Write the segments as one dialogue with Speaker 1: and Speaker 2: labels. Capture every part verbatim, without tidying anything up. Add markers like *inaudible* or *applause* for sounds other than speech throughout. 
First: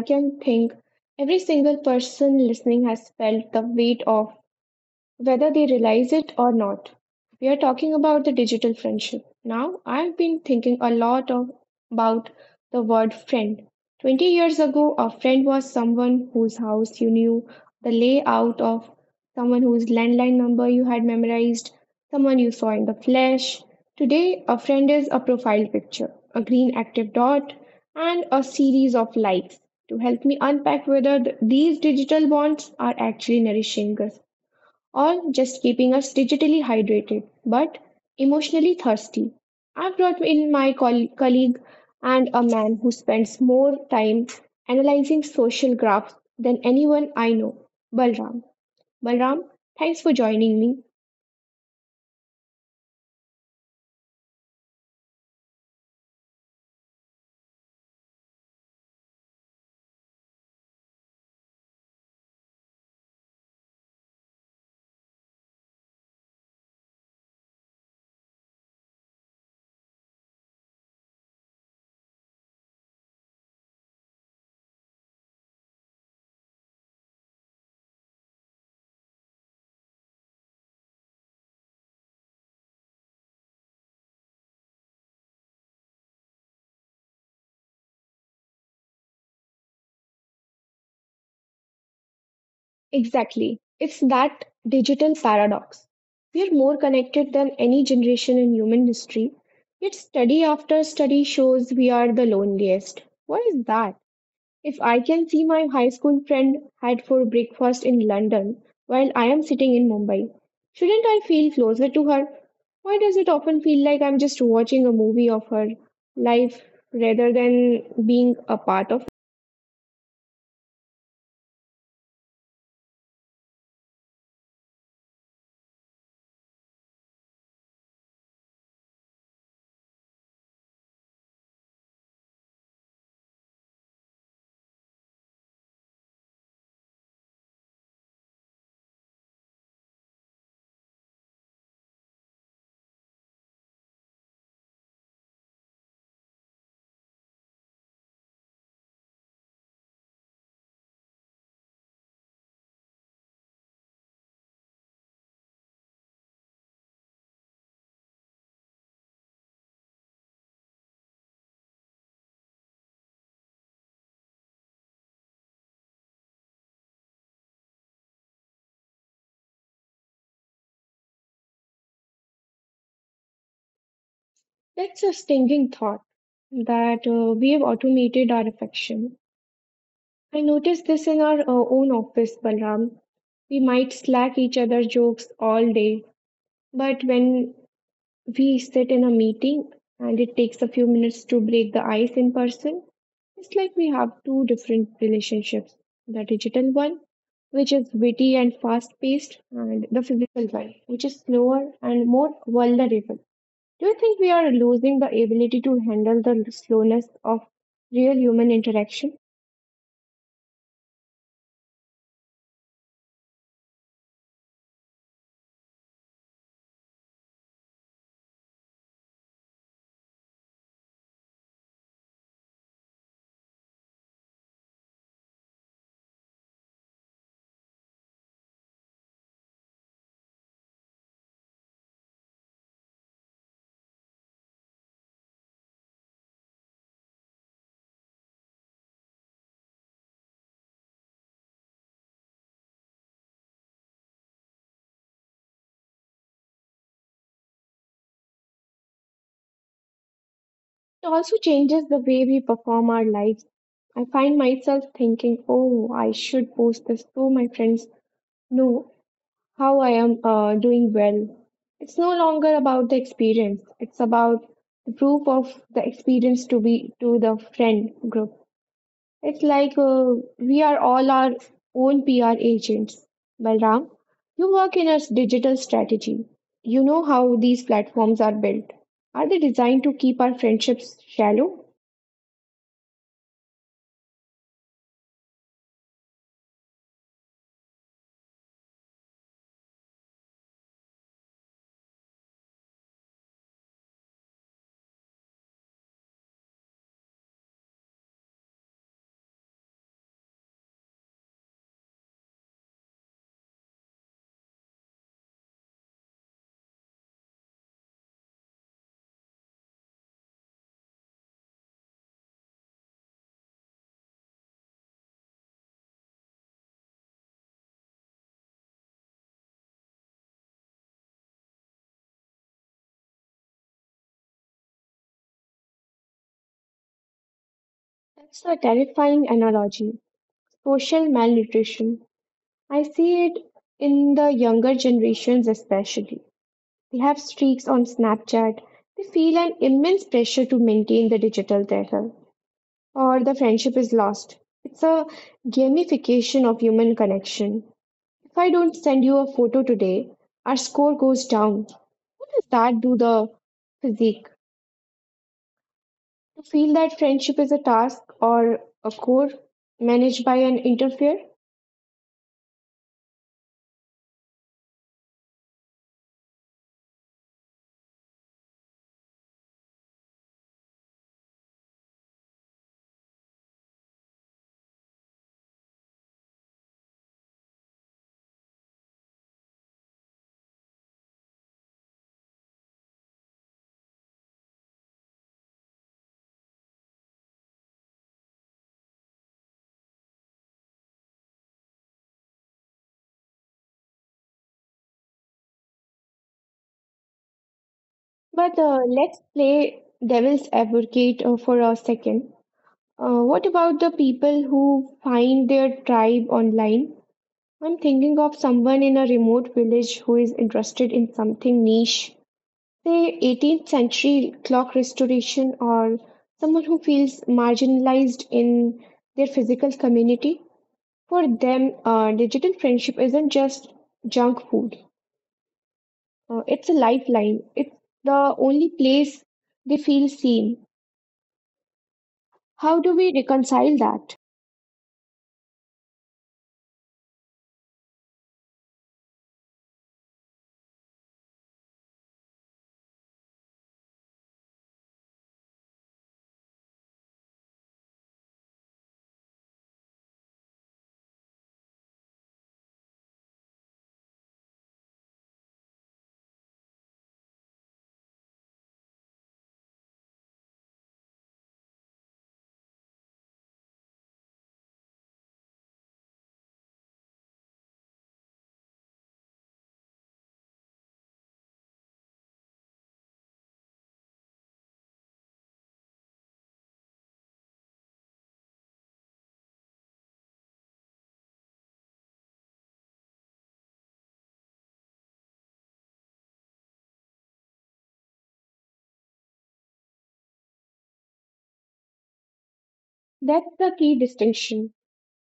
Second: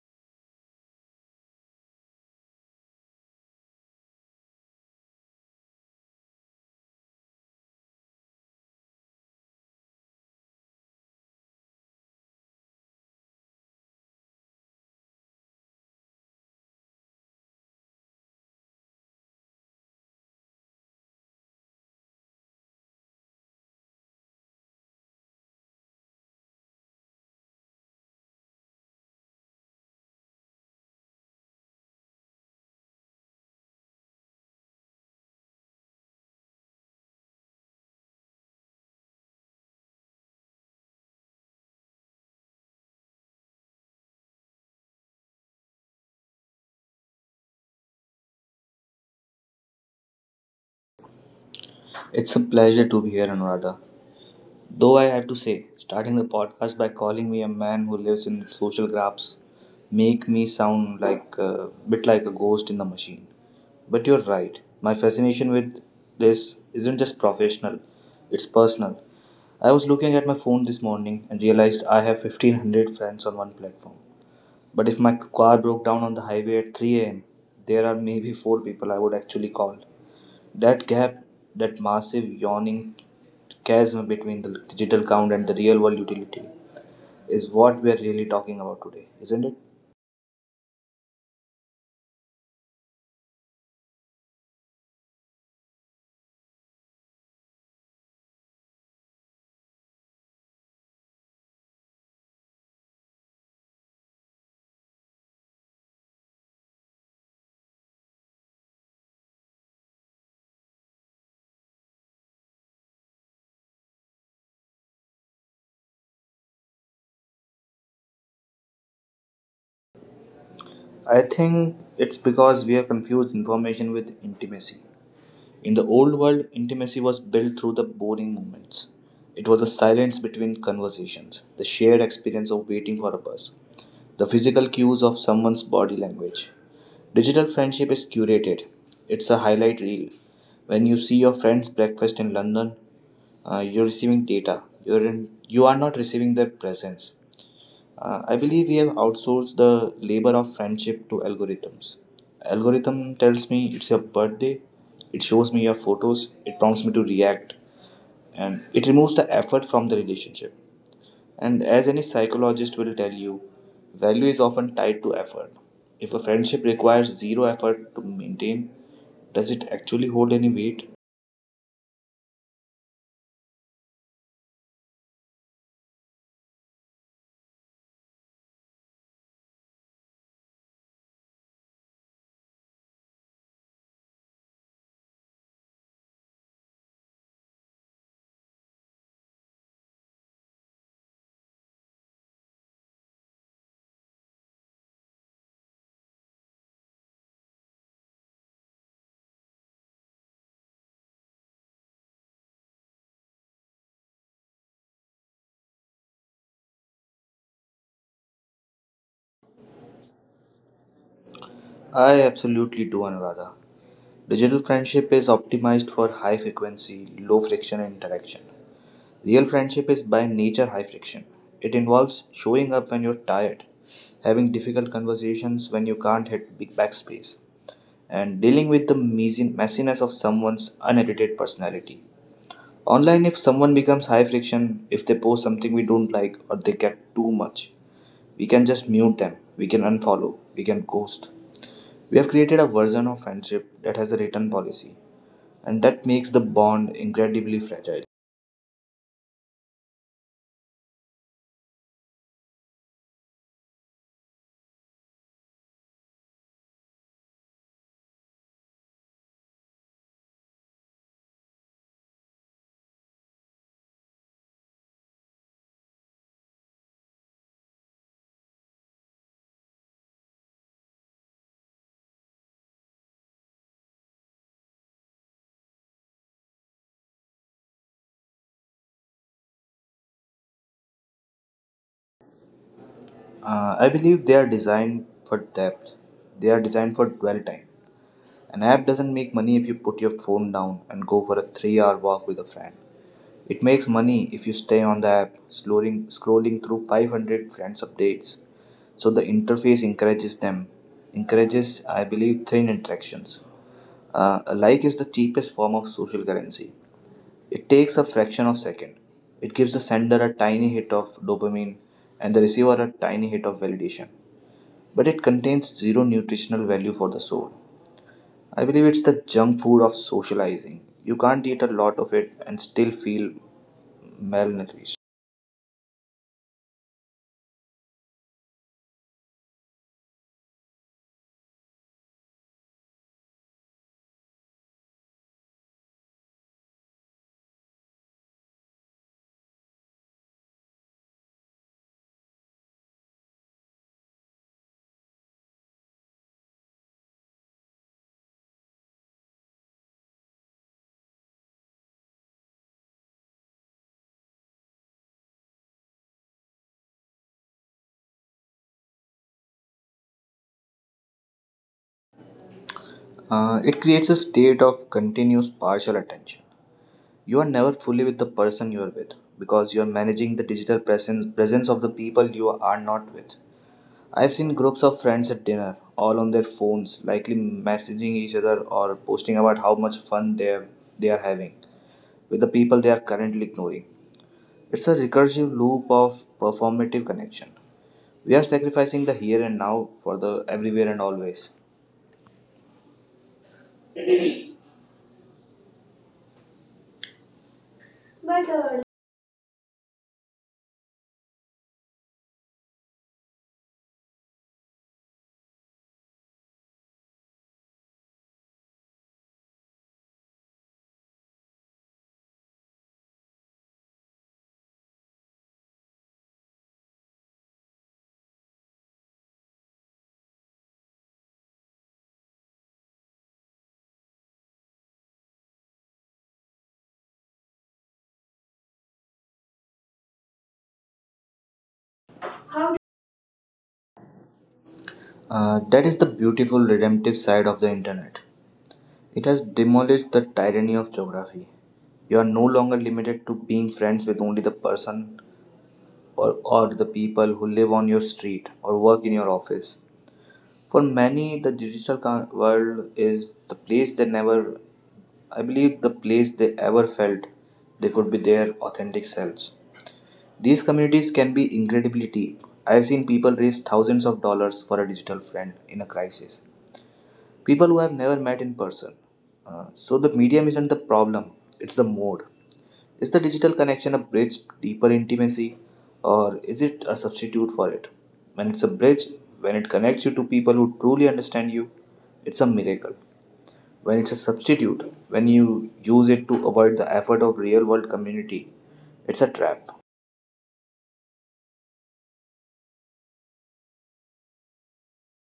Speaker 1: can think every single person listening has felt the weight of, whether they realize it or not. We are talking about the digital friendship. Now, I've been thinking a lot of, about the word friend. twenty years ago, a friend was someone whose house you knew, the layout of, someone whose landline number you had memorized, someone you saw in the flesh. Today, a friend is a profile picture, a green active dot, and a series of likes. To help me unpack whether th- these digital bonds are actually nourishing us or just keeping us digitally hydrated but emotionally thirsty. I brought in my coll- colleague and a man who spends more time analyzing social graphs than anyone I know, Balram. Balram, thanks for joining me.
Speaker 2: It's a pleasure to be here, Anuradha. Though I have to say, starting the podcast by calling me a man who lives in social graphs make me sound like a bit like a ghost in the machine. But you're right. My fascination with this isn't just professional; it's personal. I was looking at my phone this morning and realized I have fifteen hundred friends on one platform. But if my car broke down on the highway at three a m, there are maybe four people I would actually call. That gap, that massive yawning chasm between the digital count and the real world utility, is what we are really talking about today, isn't it?
Speaker 1: Exactly. It's that digital paradox. We're more connected than any generation in human history, yet study after study shows we are the loneliest. What is that? If I can see my high school friend had for breakfast in London while I am sitting in Mumbai, shouldn't I feel closer to her? Why does it often feel like I'm just watching a movie of her life rather than being a part of it?
Speaker 2: I think it's because we have confused information with intimacy. In the old world, intimacy was built through the boring moments. It was the silence between conversations, the shared experience of waiting for a bus, the physical cues of someone's body language. Digital friendship is curated, it's a highlight reel. When you see your friend's breakfast in London, uh, you're receiving data, you're in, you are not receiving their presence. Uh, I believe we have outsourced the labor of friendship to algorithms. Algorithm tells me it's your birthday, it shows me your photos, it prompts me to react, and it removes the effort from the relationship. And as any psychologist will tell you, value is often tied to effort. If a friendship requires zero effort to maintain, does it actually hold any weight?
Speaker 1: That's a stinging thought that uh, we have automated our affection. I noticed this in our uh, own office, Balram. We might slack each other jokes all day, but when we sit in a meeting and it takes a few minutes to break the ice in person. It's like we have two different relationships, the digital one, which is witty and fast paced, and the physical one, which is slower and more vulnerable. Do you think we are losing the ability to handle the slowness of real human interaction?
Speaker 2: I absolutely do, Anuradha. Digital friendship is optimized for high frequency, low friction interaction. Real friendship is by nature high friction. It involves showing up when you're tired, having difficult conversations when you can't hit big backspace, and dealing with the measin- messiness of someone's unedited personality. Online, if someone becomes high friction, if they post something we don't like or they get too much, we can just mute them, we can unfollow, we can ghost. We have created a version of friendship that has a written policy, and that makes the bond incredibly fragile.
Speaker 1: It also changes the way we perform our lives. I find myself thinking, oh, I should post this to my friends. No, how I am uh, doing well. It's no longer about the experience. It's about the proof of the experience to be to the friend group. It's like uh, we are all our own P R agents. Balram, you work in a s- digital strategy. You know how these platforms are built. Are they designed to keep our friendships shallow?
Speaker 2: Uh, I believe they are designed for depth, they are designed for dwell time. An app doesn't make money if you put your phone down and go for a three hour walk with a friend. It makes money if you stay on the app, scrolling, scrolling through five hundred friends' updates. So the interface encourages them, encourages, I believe, thin interactions. Uh, a like is the cheapest form of social currency. It takes a fraction of a second. It gives the sender a tiny hit of dopamine and the receiver a tiny hit of validation. But it contains zero nutritional value for the soul. I believe it's the junk food of socializing. You can't eat a lot of it and still feel malnourished.
Speaker 1: That's a terrifying analogy. Social malnutrition. I see it in the younger generations, especially. They have streaks on Snapchat. They feel an immense pressure to maintain the digital title, or the friendship is lost. It's a gamification of human connection. If I don't send you a photo today, our score goes down. What does that do the physique? To feel that friendship is a task or a core managed by an interfere?
Speaker 2: Uh, it creates a state of continuous partial attention. You are never fully with the person you are with because you are managing the digital presence, presence of the people you are not with. I've seen groups of friends at dinner, all on their phones, likely messaging each other or posting about how much fun they are, they are having with the people they are currently ignoring. It's a recursive loop of performative connection. We are sacrificing the here and now for the everywhere and always. But, uh,
Speaker 1: But uh, let's play devil's advocate uh, for a second. Uh, what about the people who find their tribe online? I'm thinking of someone in a remote village who is interested in something niche, say eighteenth century clock restoration, or someone who feels marginalized in their physical community. For them, uh, digital friendship isn't just junk food, uh, it's a lifeline, it's the only place they feel seen. How do we reconcile that?
Speaker 2: Uh, that is the beautiful redemptive side of the internet. It has demolished the tyranny of geography. You are no longer limited to being friends with only the person or, or the people who live on your street or work in your office. For many, the digital co- world is the place they never, I believe, the place they ever felt they could be their authentic selves. These communities can be incredibly deep. I've seen people raise thousands of dollars for a digital friend in a crisis, people who have never met in person. Uh, so the medium isn't the problem, it's the mode. Is the digital connection a bridge deeper intimacy or is it a substitute for it? When it's a bridge, when it connects you to people who truly understand you, it's a miracle. When it's a substitute, when you use it to avoid the effort of real world community, it's a trap.
Speaker 1: That's the key distinction,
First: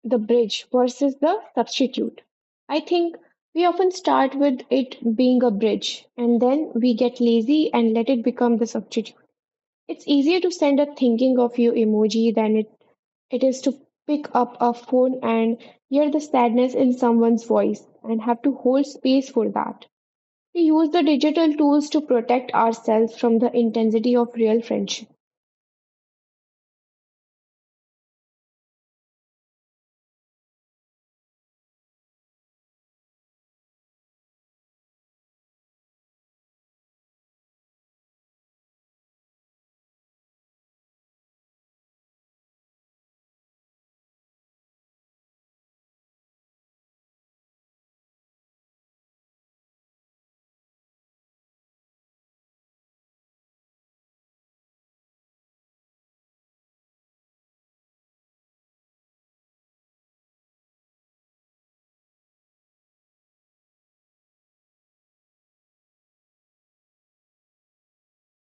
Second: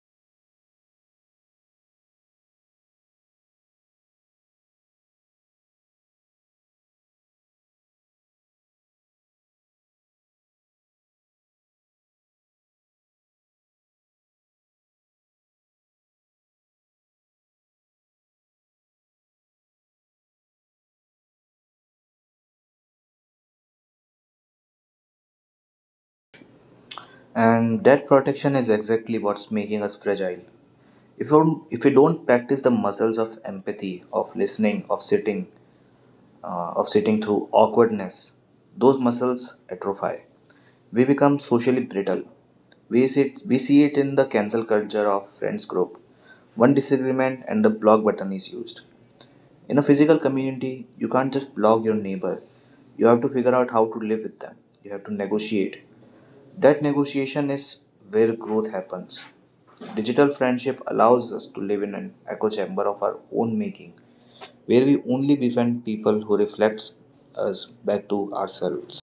Speaker 1: the bridge versus the substitute. I think we often start with it being a bridge and then we get lazy and let it become the substitute. It's easier to send a thinking of you emoji than it, it is to pick up a phone and hear the sadness in someone's voice and have to hold space for that. We use the digital tools to protect ourselves from the intensity of real friendship.
Speaker 2: And that protection is exactly what's making us fragile. If we, don't, if we don't practice the muscles of empathy, of listening, of sitting, uh, of sitting through awkwardness, those muscles atrophy. We become socially brittle. We see, it, we see it in the cancel culture of friends group. One disagreement and the block button is used. In a physical community, you can't just block your neighbor. You have to figure out how to live with them. You have to negotiate. That negotiation is where growth happens. Digital friendship allows us to live in an echo chamber of our own making, where we only befriend people who reflects us back to ourselves.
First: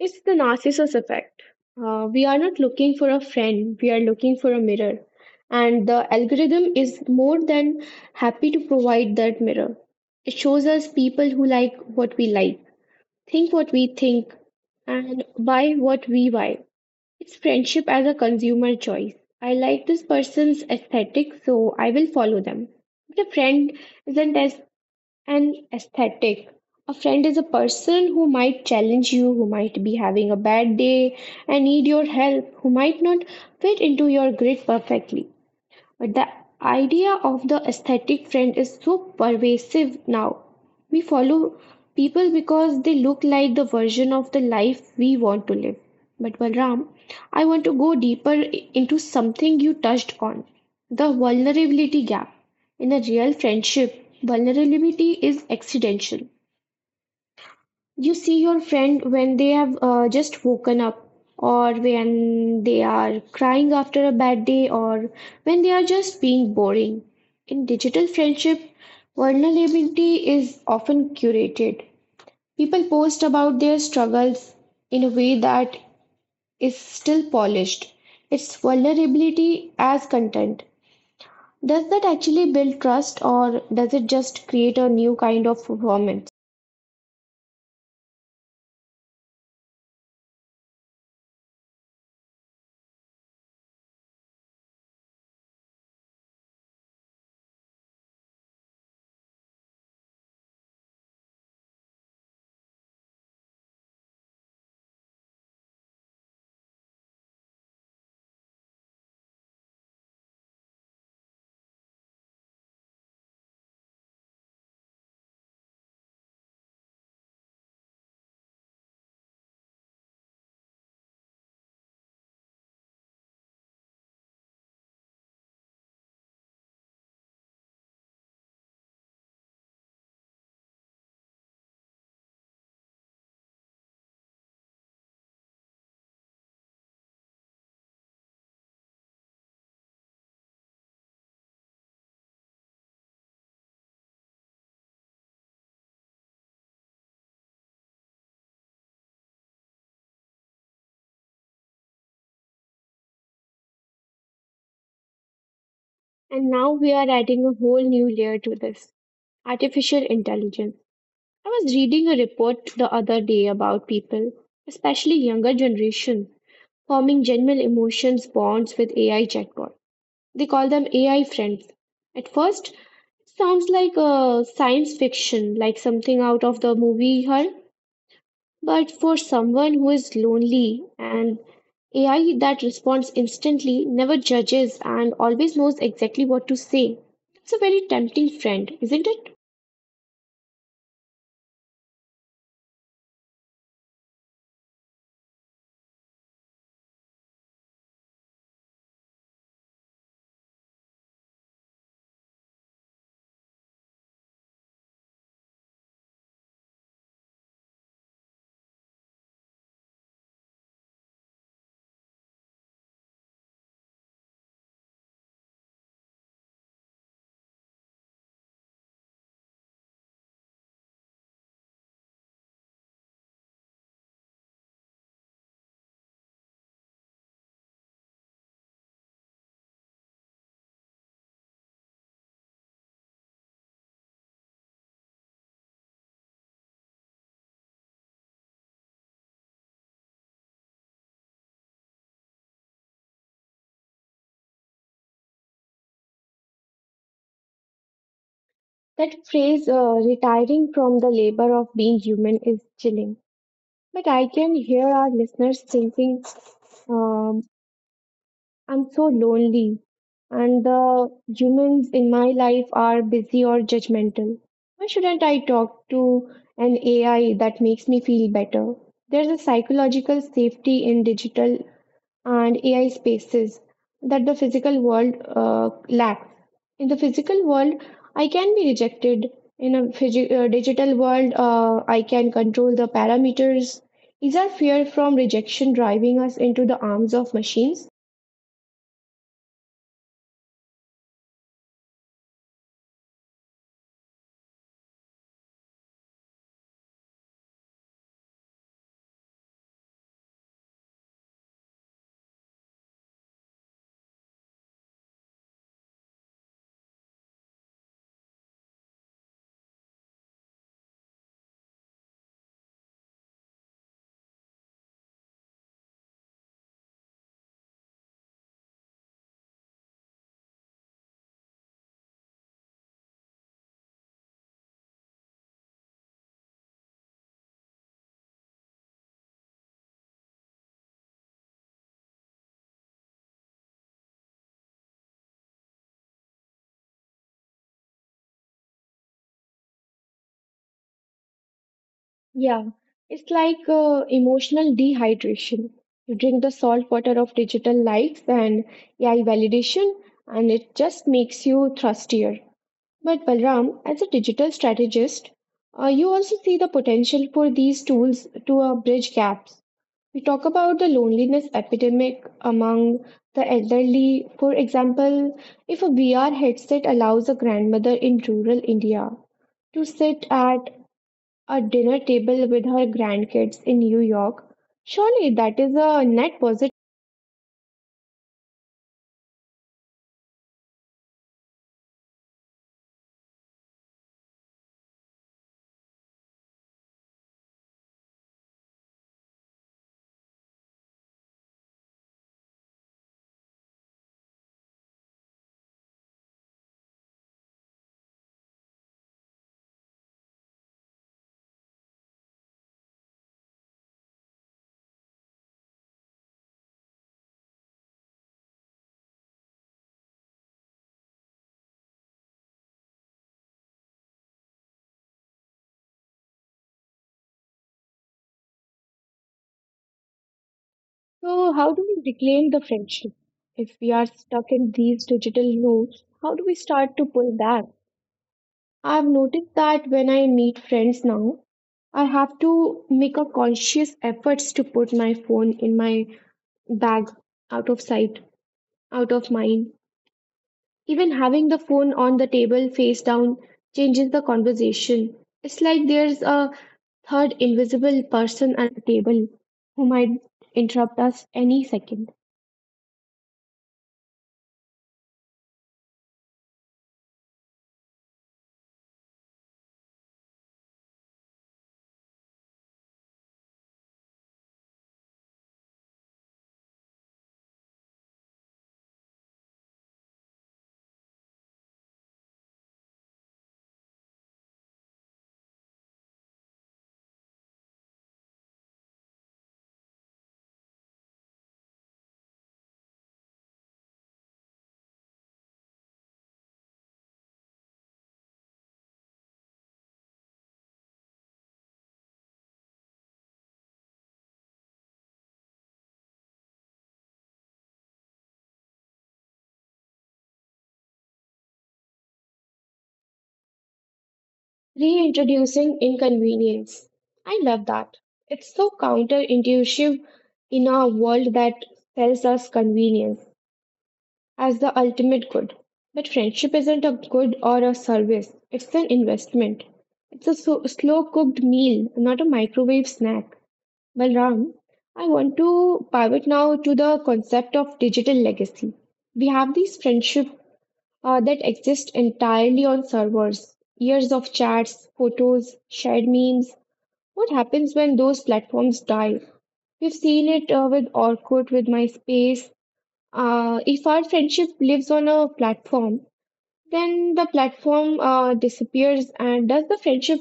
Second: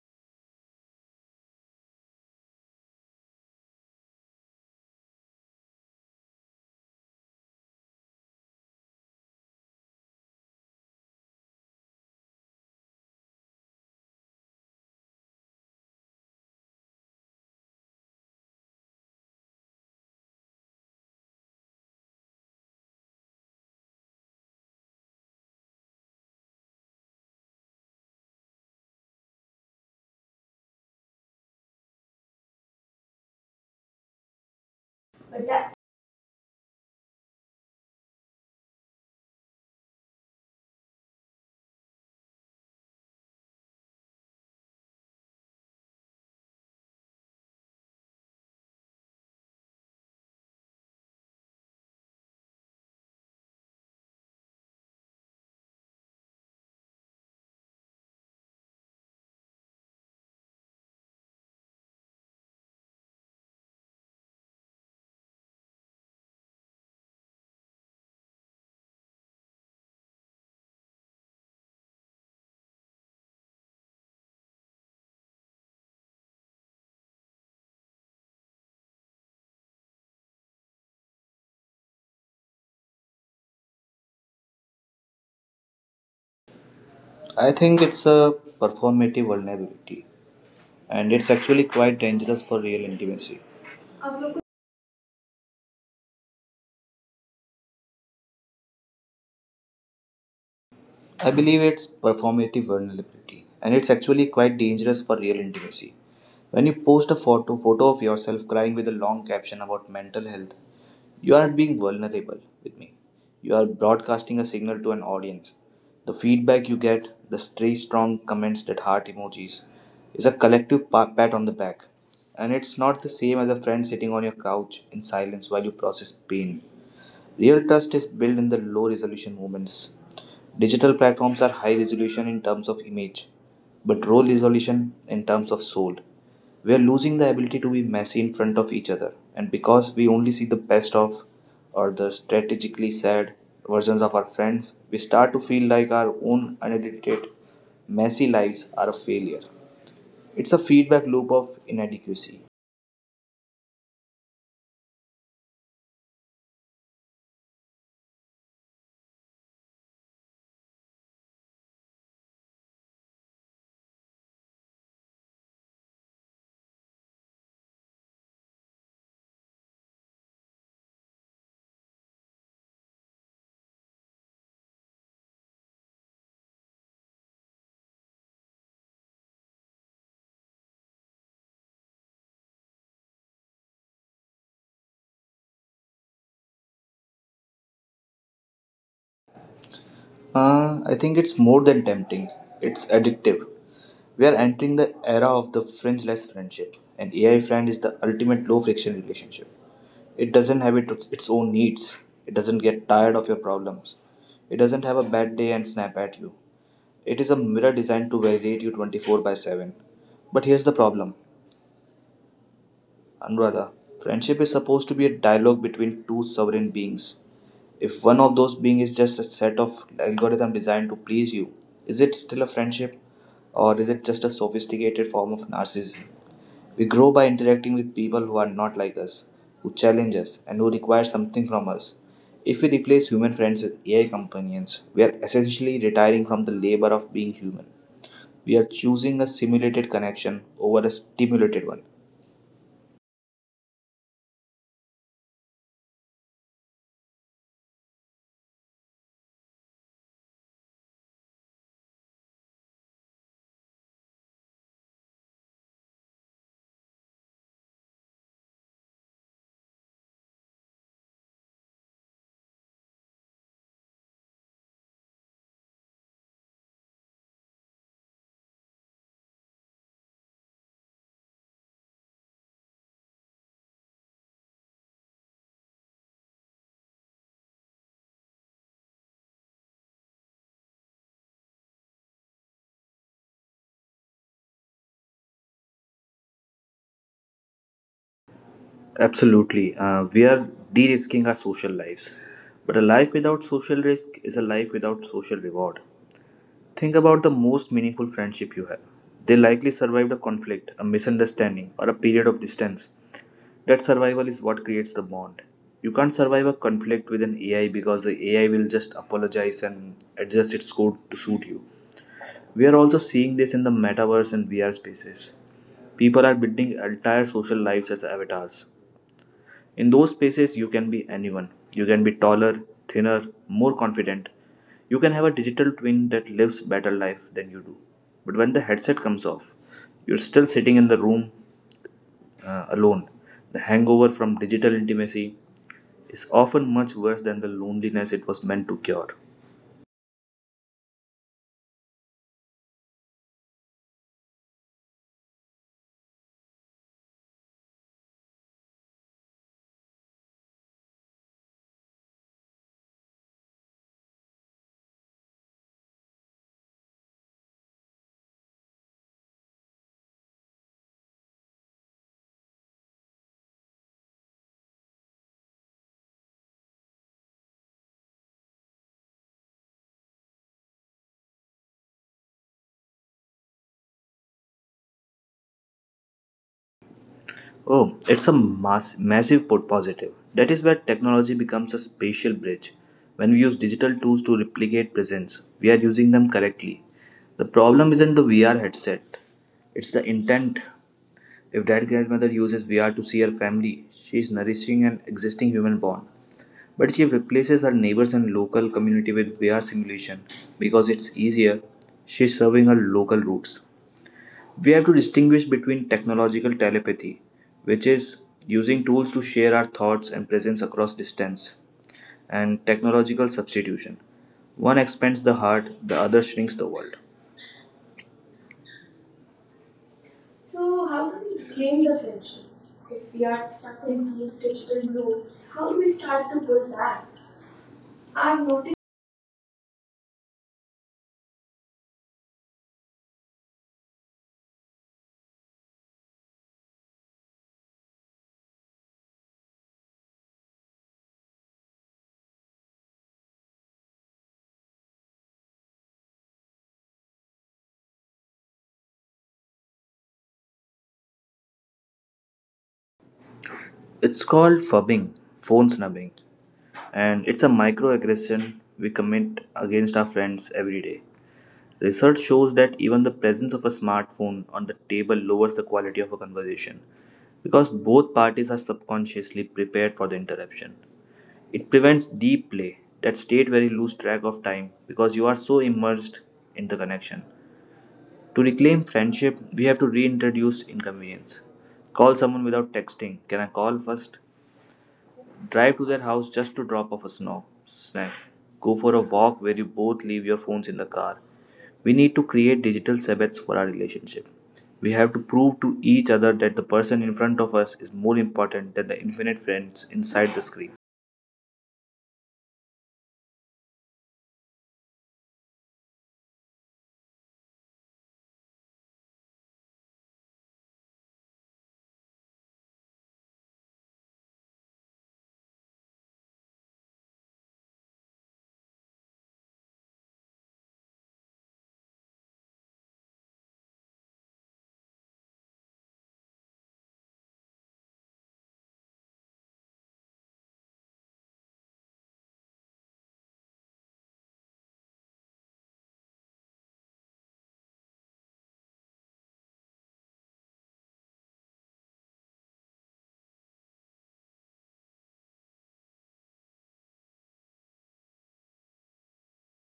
Speaker 1: It's the narcissist effect. Uh, we are not looking for a friend, we are looking for a mirror. And the algorithm is more than happy to provide that mirror. It shows us people who like what we like, think what we think, and buy what we buy. It's friendship as a consumer choice. I like this person's aesthetic, so I will follow them. But a friend isn't as and aesthetic. A friend is a person who might challenge you, who might be having a bad day and need your help, who might not fit into your grid perfectly. But the idea of the aesthetic trend is so pervasive now. We follow people because they look like the version of the life we want to live. But Balram, I want to go deeper i- into something you touched on, the vulnerability gap. In a real friendship, vulnerability is accidental. You see your friend when they have uh, just woken up, or when they are crying after a bad day, or when they are just being boring. In digital friendship, vulnerability is often curated. People post about their struggles in a way that is still polished. It's vulnerability as content. Does that actually build trust, or does it just create a new kind of performance?
Speaker 2: I think it's a performative vulnerability, and it's actually quite dangerous for real intimacy. I believe it's performative vulnerability, and it's actually quite dangerous for real intimacy. When you post a photo photo of yourself crying with a long caption about mental health, you aren't being vulnerable with me. You are broadcasting a signal to an audience. The feedback you get, the stray strong comments that heart emojis, is a collective pa- pat on the back. And it's not the same as a friend sitting on your couch in silence while you process pain. Real trust is built in the low resolution moments. Digital platforms are high resolution in terms of image, but low resolution in terms of soul. We are losing the ability to be messy in front of each other, and because we only see the best of or the strategically sad versions of our friends, we start to feel like our own unedited, messy lives are a failure. It's a feedback loop of inadequacy.
Speaker 1: And now we are adding a whole new layer to this. Artificial intelligence. I was reading a report the other day about people, especially younger generation, forming genuine emotions bonds with A I chatbot. They call them A I friends. At first, it sounds like a science fiction, like something out of the movie Her, but for someone who is lonely and A I that responds instantly, never judges and always knows exactly what to say. It's a very tempting friend, isn't it?
Speaker 2: Uh, I think it's more than tempting, it's addictive. We are entering the era of the friendless friendship, and A I friend is the ultimate low friction relationship. It doesn't have it, its own needs, it doesn't get tired of your problems, it doesn't have a bad day and snap at you. It is a mirror designed to validate you twenty-four by seven. But here's the problem, Anuradha. Friendship is supposed to be a dialogue between two sovereign beings. If one of those beings is just a set of algorithm designed to please you, is it still a friendship or is it just a sophisticated form of narcissism? We grow by interacting with people who are not like us, who challenge us, and who require something from us. If we replace human friends with A I companions, we are essentially retiring from the labor of being human. We are choosing a simulated connection over a stimulated one.
Speaker 1: That phrase, uh, retiring from the labor of being human, is chilling. But I can hear our listeners thinking, um, I'm so lonely, and the humans in my life are busy or judgmental. Why shouldn't I talk to an A I that makes me feel better? There's a psychological safety in digital and A I spaces that the physical world uh, lacks. In the physical world, I can be rejected. In a phygi- uh, digital world, uh, I can control the parameters. Is our fear from rejection driving us into the arms of machines?
Speaker 2: Absolutely. Uh, we are de risking our social lives. But a life without social risk is a life without social reward. Think about the most meaningful friendship you have. They likely survived a conflict, a misunderstanding, or a period of distance. That survival is what creates the bond. You can't survive a conflict with an A I because the A I will just apologize and adjust its code to suit you. We are also seeing this in the metaverse and V R spaces. People are building entire social lives as avatars. In those spaces, you can be anyone. You can be taller, thinner, more confident. You can have a digital twin that lives better life than you do. But when the headset comes off, you're still sitting in the room uh, alone. The hangover from digital intimacy is often much worse than the loneliness it was meant to cure.
Speaker 1: Yeah, it's like uh, emotional dehydration. You drink the salt water of digital likes and A I validation, and it just makes you thirstier. But Balram, as a digital strategist, uh, you also see the potential for these tools to uh, bridge gaps. We talk about the loneliness epidemic among the elderly. For example, if a V R headset allows a grandmother in rural India to sit at a dinner table with her grandkids in New York, surely that is a net positive.
Speaker 2: Oh, it's a mass, massive po- positive. That is where technology becomes a spatial bridge. When we use digital tools to replicate presence, we are using them correctly. The problem isn't the V R headset, it's the intent. If that grandmother uses V R to see her family, she is nourishing an existing human bond. But she replaces her neighbors and local community with V R simulation because it's easier. She's serving her local roots. We have to distinguish between technological telepathy, which is using tools to share our thoughts and presence across distance, and technological substitution. One expands the heart, the other shrinks the world. So,
Speaker 1: So, how
Speaker 2: how
Speaker 1: do
Speaker 2: do
Speaker 1: we
Speaker 2: we claim
Speaker 1: reclaim the
Speaker 2: the friendship?
Speaker 1: friendship? If
Speaker 2: If we
Speaker 1: we are
Speaker 2: are stuck
Speaker 1: stuck in
Speaker 2: in these
Speaker 1: these
Speaker 2: digital
Speaker 1: digital loops,
Speaker 2: loops,
Speaker 1: how
Speaker 2: how do
Speaker 1: do
Speaker 2: we
Speaker 1: we
Speaker 2: start
Speaker 1: start
Speaker 2: to
Speaker 1: to
Speaker 2: build
Speaker 1: pull back?
Speaker 2: that? I've noticed.
Speaker 1: I've noticed that when I meet friends now, I have to make a conscious efforts to put my phone in my bag, out of sight, out of mind. Even having the phone on the table face down changes the conversation. It's like there's a third invisible person at the table who might interrupt us any second.
Speaker 2: It's called fubbing, phone snubbing, and it's a microaggression we commit against our friends every day. Research shows that even the presence of a smartphone on the table lowers the quality of a conversation because both parties are subconsciously prepared for the interruption. It prevents deep play, that state where you lose track of time because you are so immersed in the connection. To reclaim friendship, we have to reintroduce inconvenience. Call someone without texting. Can I call first? Drive to their house just to drop off a sno- snack. Go for a walk where you both leave your phones in the car. We need to create digital Sabbaths for our relationship. We have to prove to each other that the person in front of us is more important than the infinite friends inside the screen.
Speaker 1: Reintroducing inconvenience. I love that. It's so counterintuitive in a world that sells us convenience as the ultimate good. But friendship isn't a good or a service, it's an investment. It's a so- slow cooked meal, not a microwave snack. Well, Ram, I want to pivot now to the concept of digital legacy. We have these friendship uh, that exist entirely on servers. Years of chats, photos, shared memes. What happens when those platforms die? We've seen it uh, with Orkut, with MySpace. Uh, if our friendship lives on a platform, then the platform uh, disappears. And does the friendship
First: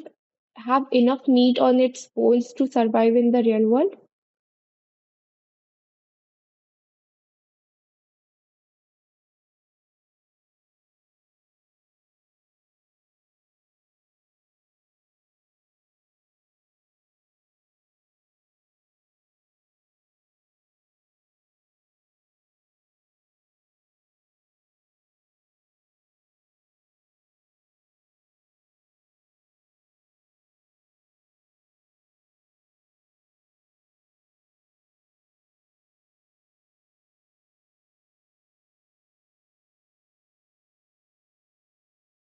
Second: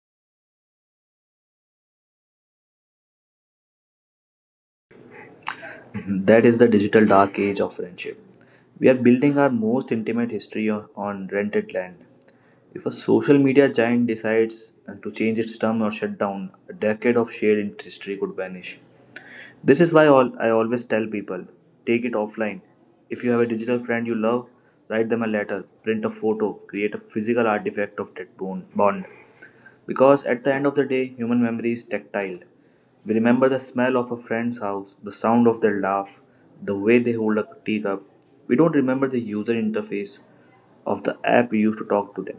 Speaker 1: have enough meat on its bones to survive in the real world?
Speaker 2: *laughs* Mhm. That is the digital dark age of friendship. We are building our most intimate history on, on rented land. If a social media giant decides to change its term or shut down, a decade of shared history could vanish. This is why all I always tell people take it offline. If you have a digital friend you love, write them a letter, print a photo, create a physical artifact of that bone- bond. Because at the end of the day, human memory is tactile. We remember the smell of a friend's house, the sound of their laugh, the way they hold a teacup. We don't remember the user interface of the app we used to talk to them.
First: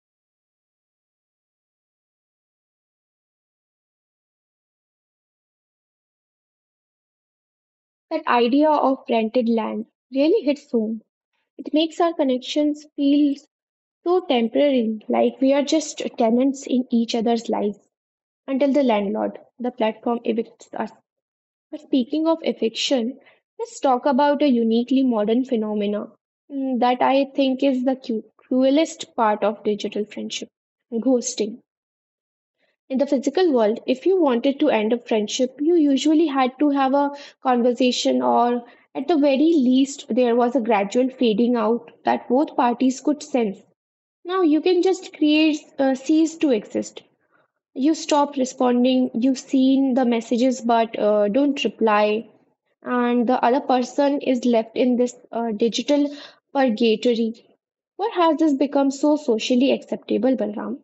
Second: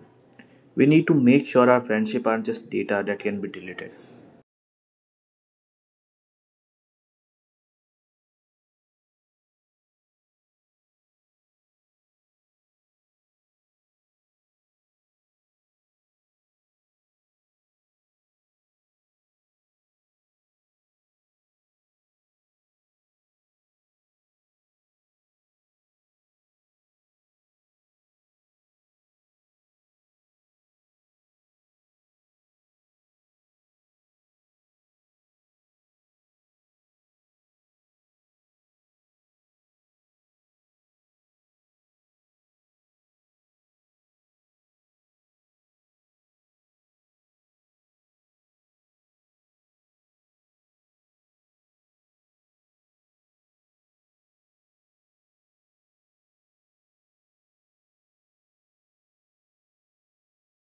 Speaker 2: We need to make sure our friendship aren't just data that can be deleted.
Speaker 1: That idea of rented land really hits home. It makes our connections feel so temporary, like we are just tenants in each other's lives until the landlord, the platform evicts us. But speaking of eviction, let's talk about a uniquely modern phenomena, mm, that I think is the cu- cruelest part of digital friendship, ghosting. In the physical world, if you wanted to end a friendship, you usually had to have a conversation, or at the very least, there was a gradual fading out that both parties could sense. Now you can just create uh, cease to exist. You stop responding, you've seen the messages but uh, don't reply, and the other person is left in this uh, digital purgatory. What has this become so socially acceptable, Balram?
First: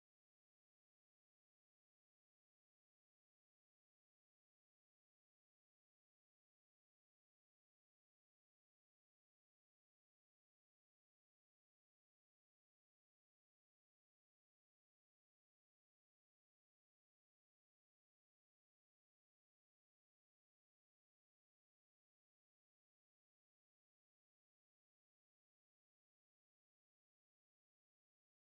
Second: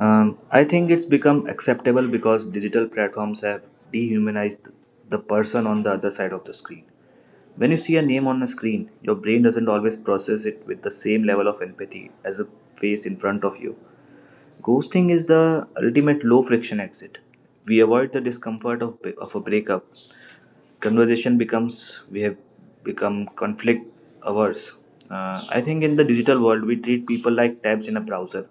Speaker 2: Um, I think it's become acceptable because digital platforms have dehumanized the person on the other side of the screen. When you see a name on a screen, your brain doesn't always process it with the same level of empathy as a face in front of you. Ghosting is the ultimate low friction exit. We avoid the discomfort of, of a breakup. Conversation becomes, we have become conflict averse. Uh, I think in the digital world, we treat people like tabs in a browser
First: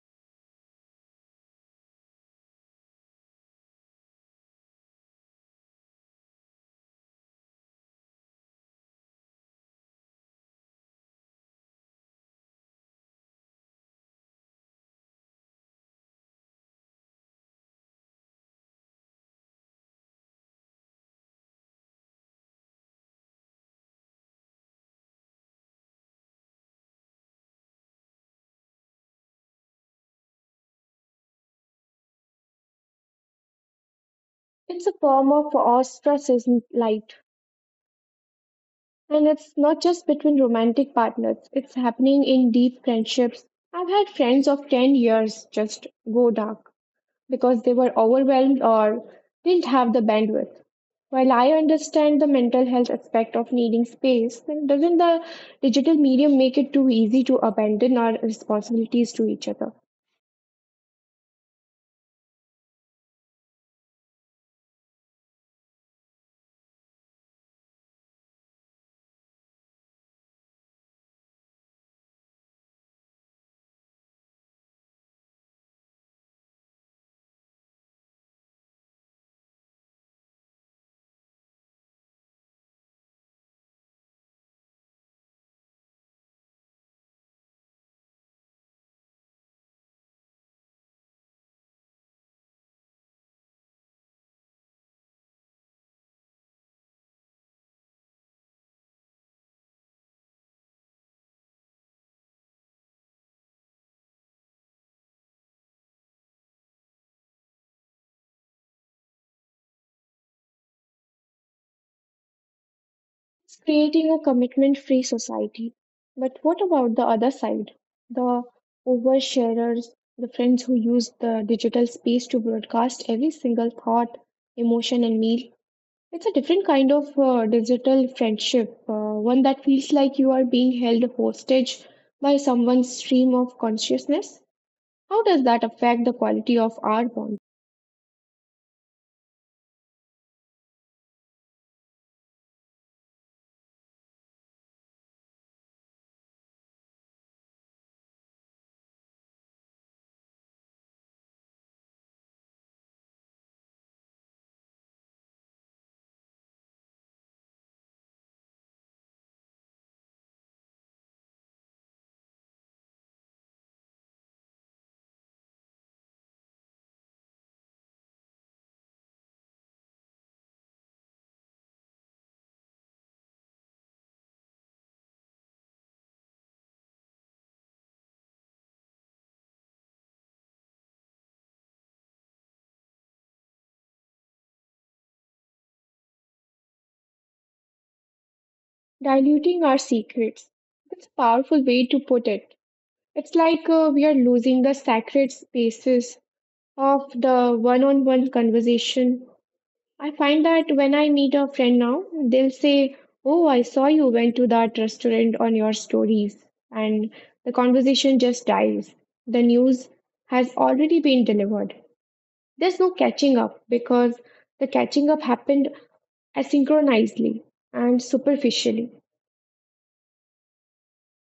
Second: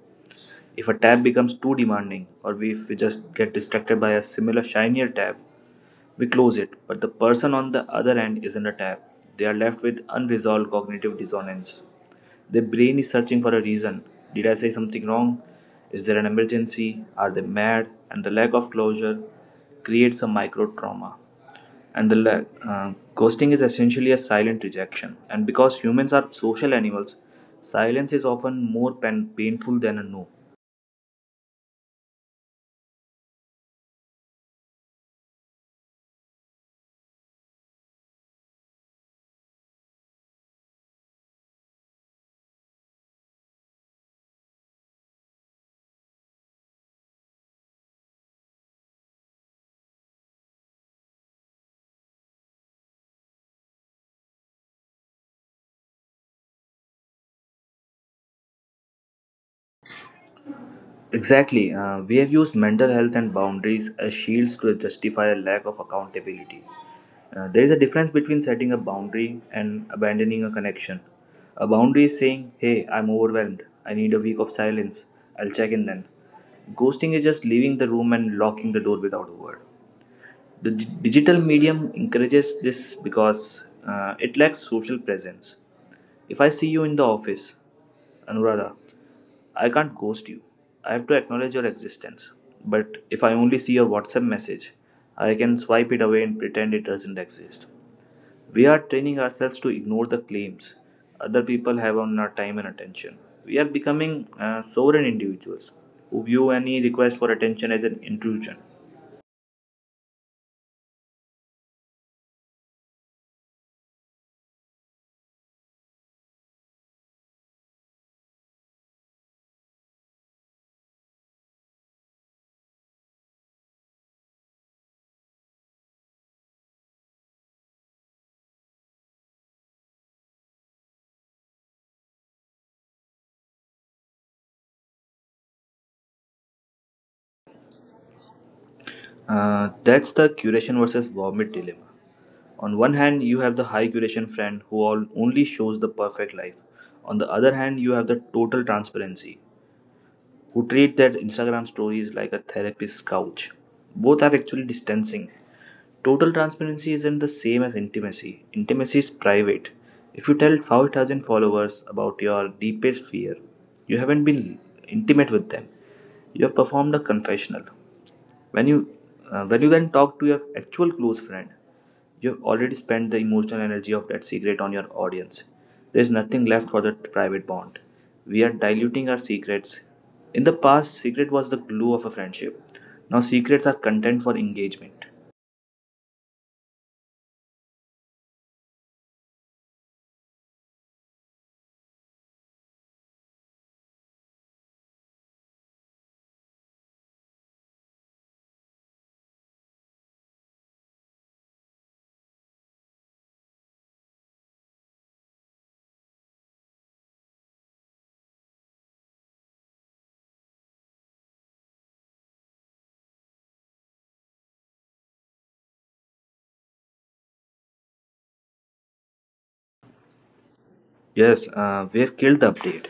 Speaker 2: if a tab becomes too demanding, or if we just get distracted by a similar shinier tab, we close it, but the person on the other end isn't a tab. They are left with unresolved cognitive dissonance. Their brain is searching for a reason. Did I say something wrong? Is there an emergency? Are they mad? And the lack of closure creates a micro trauma and the la- uh, Ghosting is essentially a silent rejection, and because humans are social animals, silence is often more pen- painful than a no.
Speaker 1: It's a form of ostracism light, and it's not just between romantic partners, it's happening in deep friendships. I've had friends of ten years just go dark, because they were overwhelmed or didn't have the bandwidth. While I understand the mental health aspect of needing space, then doesn't the digital medium make it too easy to abandon our responsibilities to each other?
Speaker 2: Exactly. Uh, we have used mental health and boundaries as shields to justify a lack of accountability. Uh, there is a difference between setting a boundary and abandoning a connection. A boundary is saying, hey, I'm overwhelmed. I need a week of silence. I'll check in then. Ghosting is just leaving the room and locking the door without a word. The d- digital medium encourages this because uh, it lacks social presence. If I see you in the office, Anuradha, I can't ghost you. I have to acknowledge your existence. But if I only see your WhatsApp message, I can swipe it away and pretend it doesn't exist. We are training ourselves to ignore the claims other people have on our time and attention. We are becoming uh, sovereign individuals who view any request for attention as an intrusion.
Speaker 1: It's creating a commitment free society. But what about the other side? The oversharers, the friends who use the digital space to broadcast every single thought, emotion, and meal. It's a different kind of uh, digital friendship, uh, one that feels like you are being held hostage by someone's stream of consciousness. How does that affect the quality of our bond?
Speaker 2: Uh, that's the curation versus vomit dilemma. On one hand, you have the high curation friend who all only shows the perfect life. On the other hand, you have the total transparency who treat their Instagram stories like a therapist's couch. Both are actually distancing. Total transparency isn't the same as intimacy. Intimacy is private. If you tell five thousand followers about your deepest fear, you haven't been intimate with them. You have performed a confessional. When you uh, when you then talk to your actual close friend, you've already spent the emotional energy of that secret on your audience. There's nothing left for that private bond. We are diluting our secrets. In the past, secret was the glue of a friendship. Now, secrets are content for engagement.
Speaker 1: Diluting our secrets. That's a powerful way to put it. It's like uh, we are losing the sacred spaces of the one on one conversation. I find that when I meet a friend now, they'll say, oh, I saw you went to that restaurant on your stories. And the conversation just dies. The news has already been delivered. There's no catching up because the catching up happened asynchronously and superficially.
Speaker 2: Yes, uh, we have killed the update.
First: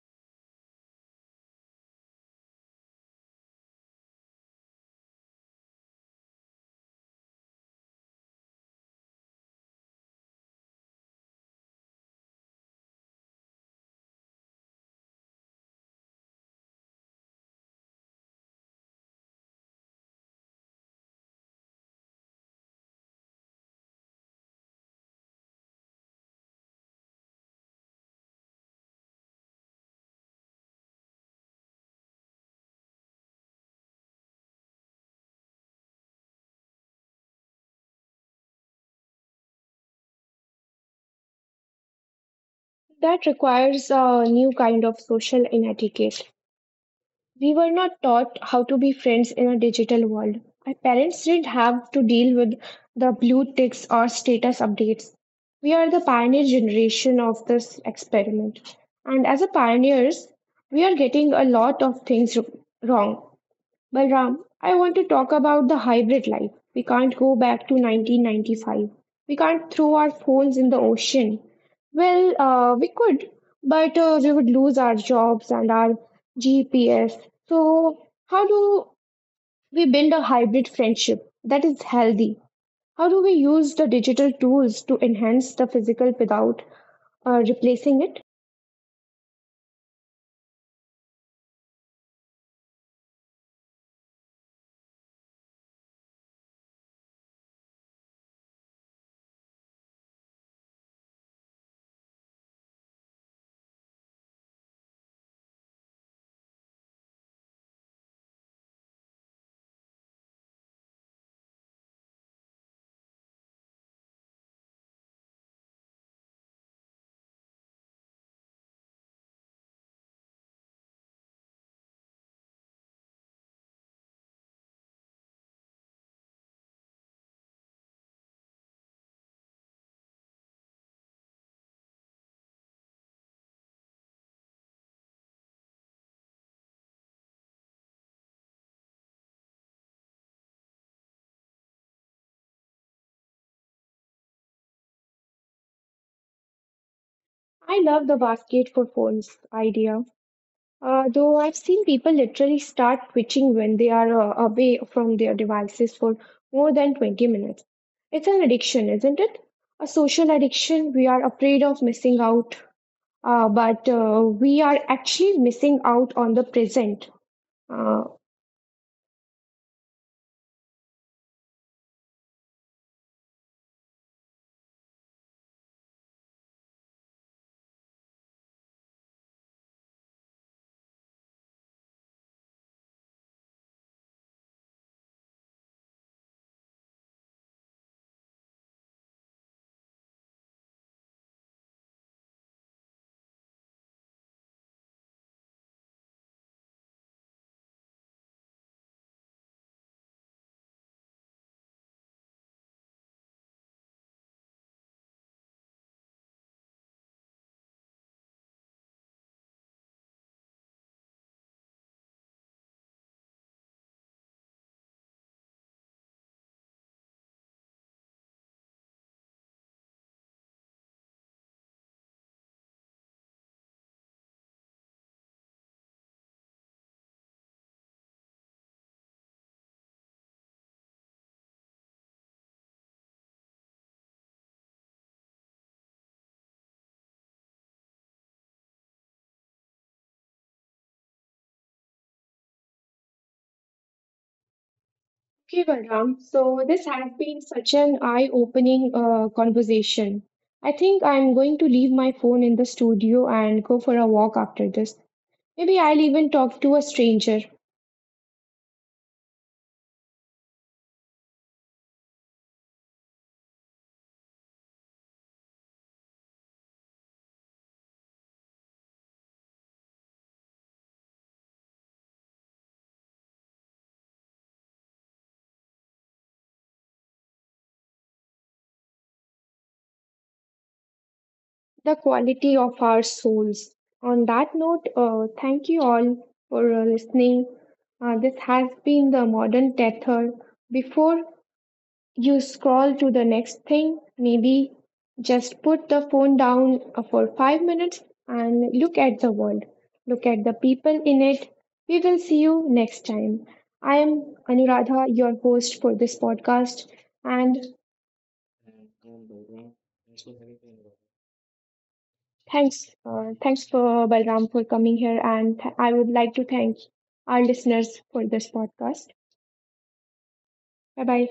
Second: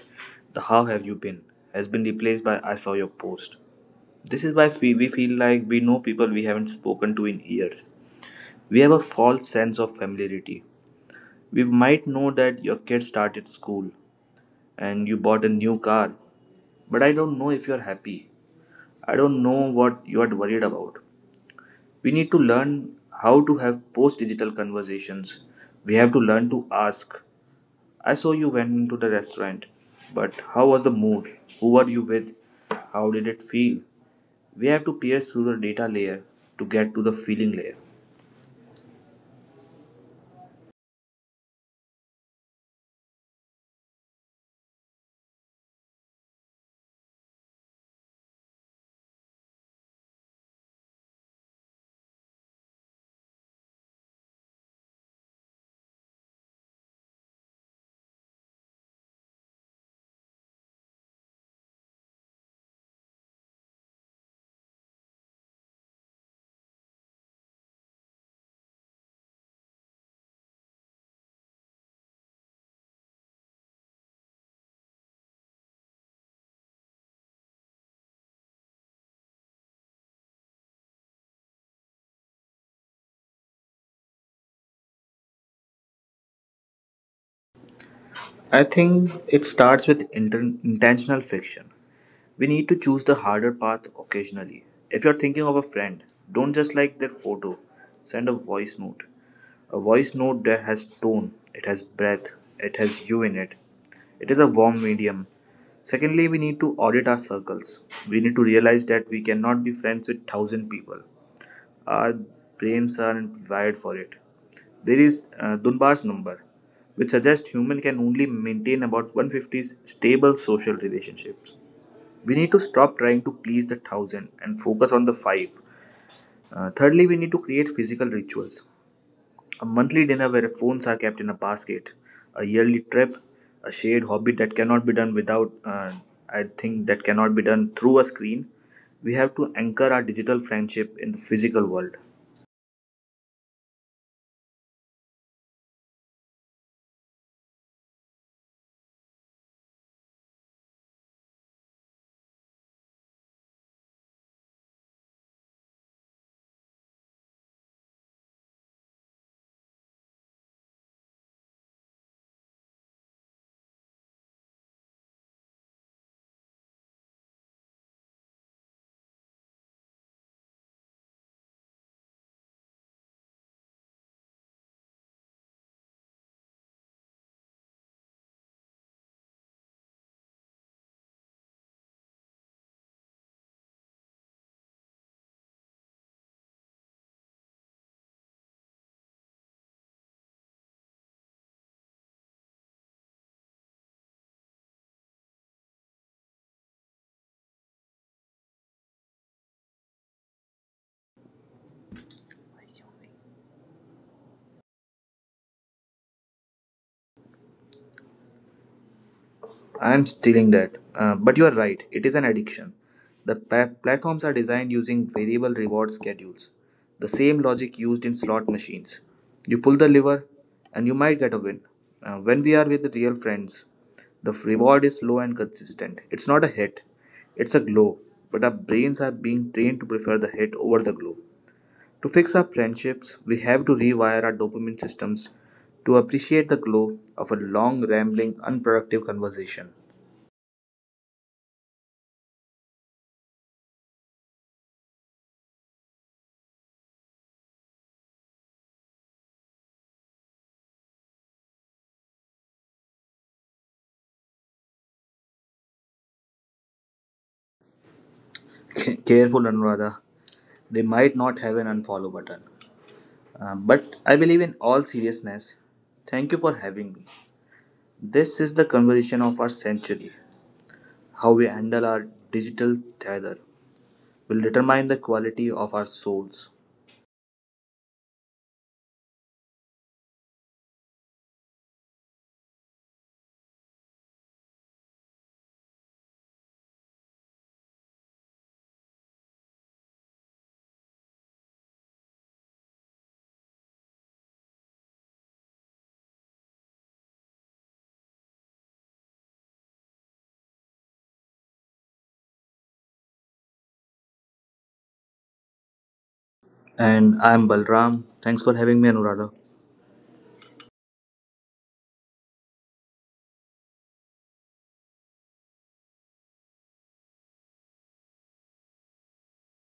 Speaker 2: The how have you been has been replaced by I saw your post. This is why fe- we feel like we know people we haven't spoken to in years. We have a false sense of familiarity. We might know that your kid started school and you bought a new car, but I don't know if you are happy. I don't know what you are worried about. We need to learn how to have post digital conversations. We have to learn to ask. I saw you went into the restaurant, but how was the mood? Who were you with? How did it feel? We have to pierce through the data layer to get to the feeling layer.
Speaker 1: That requires a new kind of social etiquette. We were not taught how to be friends in a digital world. My parents didn't have to deal with the blue ticks or status updates. We are the pioneer generation of this experiment. And as a pioneers, we are getting a lot of things r- wrong. Balram, I want to talk about the hybrid life. We can't go back to nineteen ninety-five. We can't throw our phones in the ocean. Well, uh, we could, but uh, we would lose our jobs and our G P S. So, how do we build a hybrid friendship that is healthy? How do we use the digital tools to enhance the physical without uh, replacing it?
Speaker 2: I think it starts with inter- intentional friction. We need to choose the harder path occasionally. If you're thinking of a friend, don't just like their photo, send a voice note. A voice note that has tone, it has breath, it has you in it. It is a warm medium. Secondly, we need to audit our circles. We need to realize that we cannot be friends with thousand people. Our brains aren't wired for it. There is uh, Dunbar's number, which suggests human can only maintain about one hundred fifty stable social relationships. We need to stop trying to please the thousand and focus on the five. Uh, thirdly, we need to create physical rituals. A monthly dinner where phones are kept in a basket. A yearly trip. A shared hobby that cannot be done without, uh, I think, that cannot be done through a screen. We have to anchor our digital friendship in the physical world.
Speaker 1: I love the basket for phones idea. Uh, though I've seen people literally start twitching when they are uh, away from their devices for more than twenty minutes. It's an addiction, isn't it? A social addiction. We are afraid of missing out, uh, but uh, we are actually missing out on the present. Uh,
Speaker 2: I'm stealing that. Uh, but you are right, it is an addiction. The pa- platforms are designed using variable reward schedules, the same logic used in slot machines. You pull the lever, and you might get a win. Uh, when we are with real friends, the f- reward is low and consistent. It's not a hit, it's a glow. But our brains are being trained to prefer the hit over the glow. To fix our friendships, we have to rewire our dopamine systems to appreciate the glow of a long, rambling, unproductive conversation.
Speaker 1: okay, Balram. So this has been such an eye-opening uh, conversation. I think I'm going to leave my phone in the studio and go for a walk after this. Maybe I'll even talk to a stranger.
Speaker 2: *laughs* Careful, Anuradha. They might not have an unfollow button. Uh, but I believe in all seriousness, thank you for having me. This is the conversation of our century. How we handle our digital tether will determine the quality of our souls.
Speaker 1: The quality of our souls. On that note, uh, thank you all for uh, listening. Uh, this has been the modern tether. Before you scroll to the next thing, maybe just put the phone down uh, for five minutes and look at the world. Look at the people in it. We will see you next time. I am Anuradha, your host for this podcast. And
Speaker 2: And I'm Balram. Thanks for having me, Anuradha.
Speaker 1: thanks, uh, thanks for Balram for coming here, and th- I would like to thank our listeners for this podcast. Bye bye.